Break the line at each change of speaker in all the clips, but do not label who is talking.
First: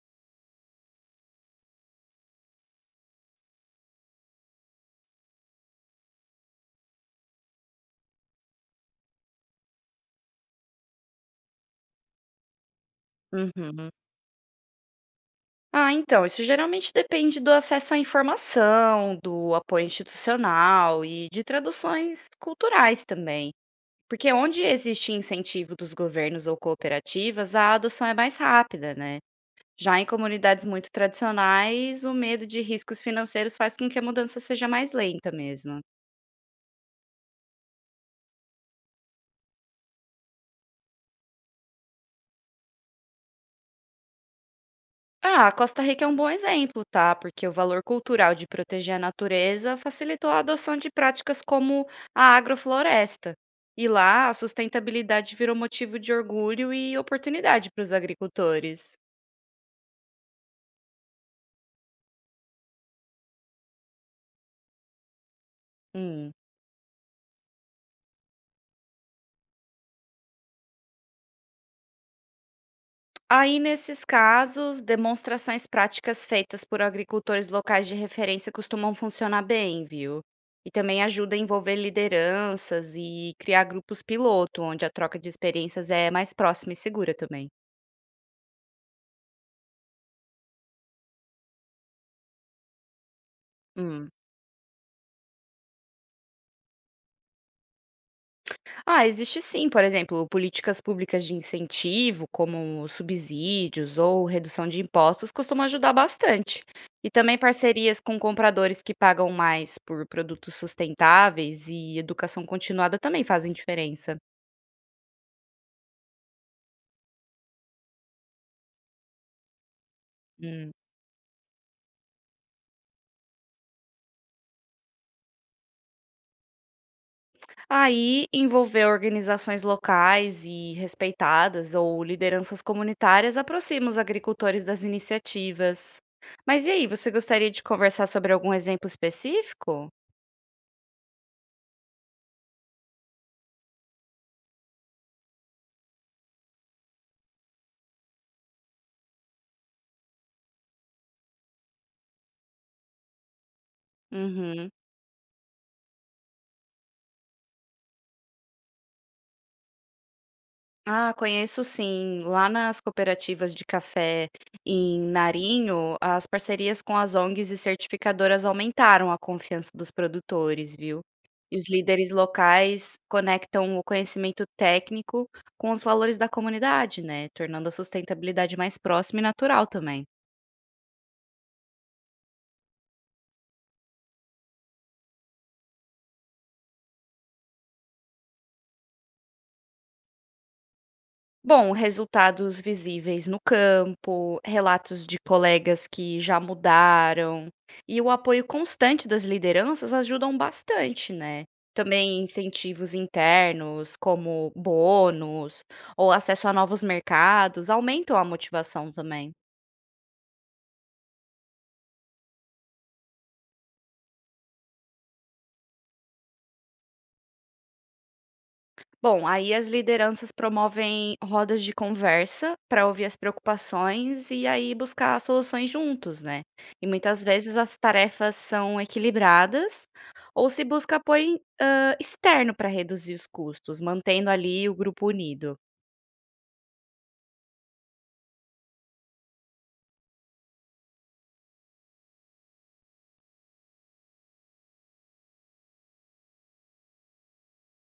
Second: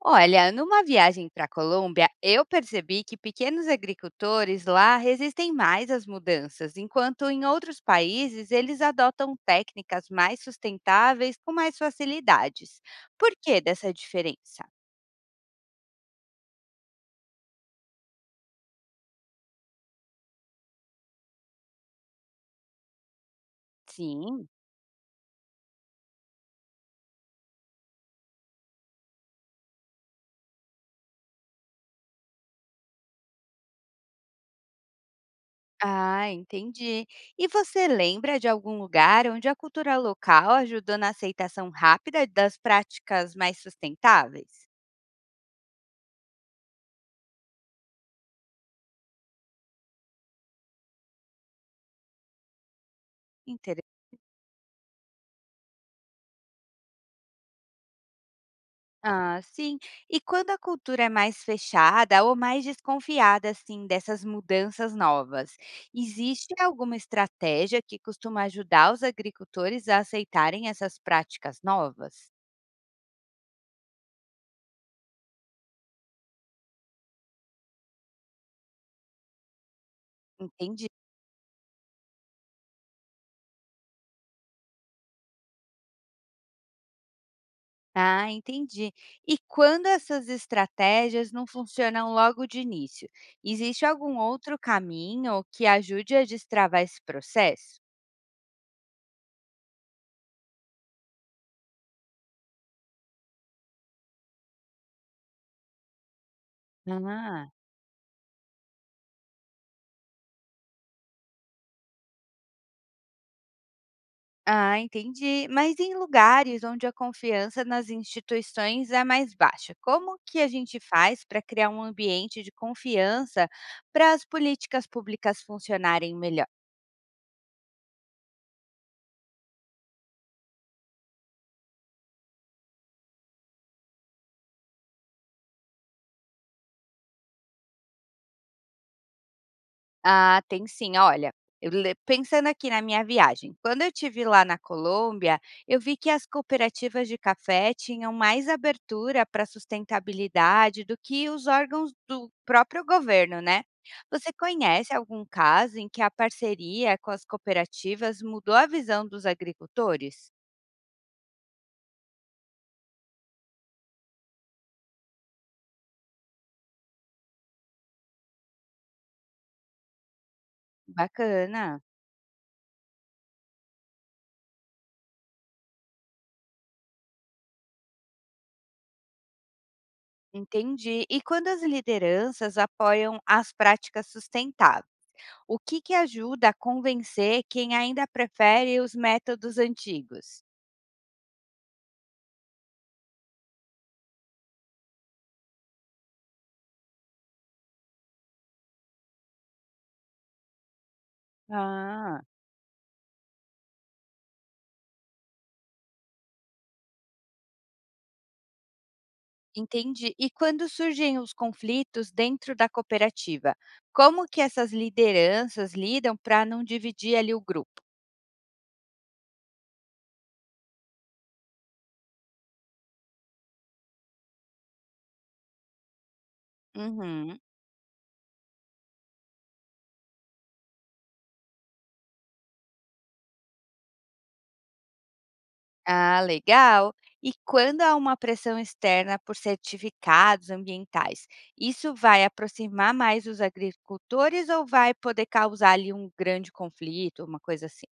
Olha, numa viagem para a Colômbia, eu percebi que pequenos agricultores lá resistem mais às mudanças, enquanto em outros países eles adotam técnicas mais sustentáveis com mais facilidades. Por que
Uhum.
dessa diferença?
Ah, então, isso geralmente depende do acesso à informação, do apoio institucional e de traduções culturais também. Porque
Sim.
onde existe incentivo dos governos ou cooperativas, a adoção é mais rápida, né? Já em comunidades muito tradicionais, o medo de riscos financeiros faz com que a mudança seja mais lenta mesmo.
Ah, entendi. E você lembra de algum lugar onde a cultura local ajudou na aceitação rápida das práticas mais sustentáveis?
Ah, a Costa Rica é um bom exemplo, tá? Porque o valor cultural de proteger a natureza facilitou a adoção de práticas como a agrofloresta. E lá, a sustentabilidade virou motivo de orgulho e oportunidade para os agricultores.
Ah, sim. E quando a cultura é mais fechada ou mais desconfiada, assim, dessas mudanças novas,
Hum.
existe alguma estratégia que costuma ajudar os agricultores a aceitarem essas práticas novas?
Aí, nesses casos, demonstrações práticas feitas por agricultores locais de referência costumam funcionar bem, viu? E
Entendi.
também ajuda a envolver lideranças e criar grupos piloto, onde a troca de experiências é mais próxima e segura também.
Ah, entendi. E quando essas estratégias não funcionam logo de início, existe
Hum.
algum outro caminho que ajude a destravar esse processo?
Ah, existe sim, por exemplo, políticas públicas de incentivo, como subsídios ou redução de impostos, costumam ajudar bastante. E também
Ah.
parcerias com compradores que pagam mais por produtos sustentáveis e educação continuada também fazem diferença.
Ah, entendi. Mas em lugares onde a confiança nas instituições é mais baixa, como que a
Hum.
gente faz para criar um ambiente de confiança para as políticas públicas funcionarem melhor?
Aí, envolver organizações locais e respeitadas ou lideranças comunitárias aproxima os agricultores das iniciativas. Mas e aí, você gostaria de conversar sobre algum exemplo específico?
Ah, tem sim. Olha, eu le pensando aqui na minha viagem, quando eu tive lá na Colômbia, eu vi que as cooperativas de café tinham mais abertura para sustentabilidade do que os órgãos do próprio governo, né? Você
Uhum.
conhece algum caso em que a parceria com as cooperativas mudou a visão dos agricultores?
Ah, conheço sim. Lá nas cooperativas de café em Narinho, as parcerias com as ONGs e certificadoras aumentaram a confiança dos produtores, viu? E os
Bacana,
líderes locais conectam o conhecimento técnico com os valores da comunidade, né? Tornando a sustentabilidade mais próxima e natural também.
entendi. E quando as lideranças apoiam as práticas sustentáveis? O que que ajuda a convencer quem ainda prefere os métodos antigos?
Bom, resultados visíveis no campo, relatos de colegas que já mudaram e o apoio constante das lideranças ajudam bastante, né?
Ah,
Também incentivos internos, como bônus ou acesso a novos mercados, aumentam a motivação também.
entendi. E quando surgem os conflitos dentro da cooperativa, como que essas lideranças lidam para não dividir ali o grupo?
Bom, aí as lideranças promovem rodas de conversa para ouvir as preocupações e aí buscar soluções juntos, né? E muitas
Uhum.
vezes as tarefas são equilibradas ou se busca apoio externo para reduzir os custos, mantendo ali o grupo unido.
Ah, legal. E quando há uma pressão externa por certificados ambientais, isso vai aproximar mais os agricultores ou vai poder causar ali um grande conflito, uma coisa assim?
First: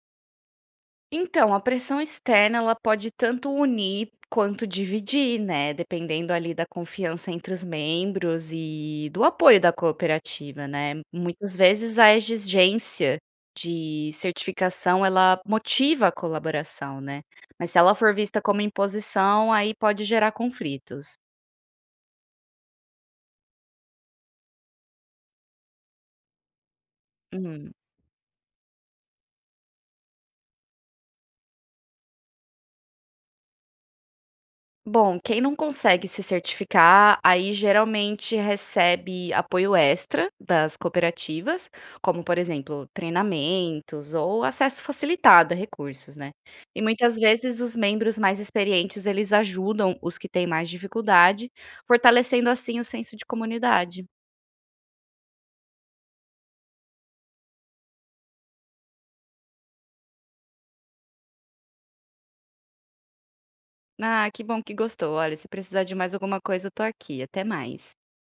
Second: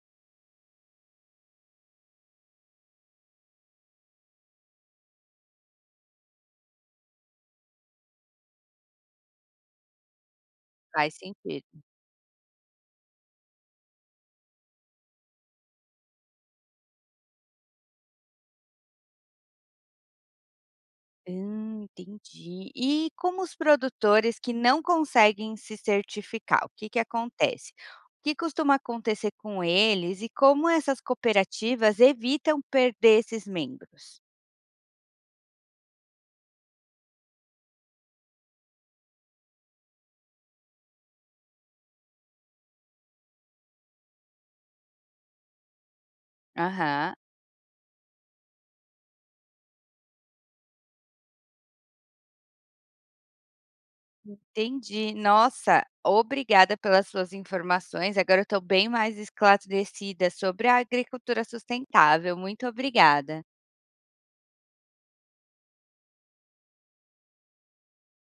Então, a pressão externa ela pode tanto unir quanto dividir, né, dependendo ali da confiança entre os membros e do apoio da cooperativa, né.
Faz
Muitas
sentido.
vezes a exigência de certificação ela motiva a colaboração, né, mas se ela for vista como imposição, aí pode gerar conflitos.
Entendi. E como os produtores que não conseguem se certificar, o que que acontece?
Uhum.
O que costuma acontecer com eles e como essas cooperativas evitam perder esses membros?
Bom, quem não consegue se certificar, aí geralmente recebe apoio extra das cooperativas, como, por exemplo, treinamentos ou acesso facilitado a recursos, né? E
Aham,
muitas vezes os membros mais experientes, eles ajudam os que têm mais dificuldade, fortalecendo assim o senso de comunidade.
entendi. Nossa, obrigada pelas suas informações. Agora eu estou bem mais esclarecida sobre a agricultura sustentável. Muito obrigada.
Ah, que bom que gostou. Olha, se precisar de mais alguma coisa, eu tô aqui. Até mais.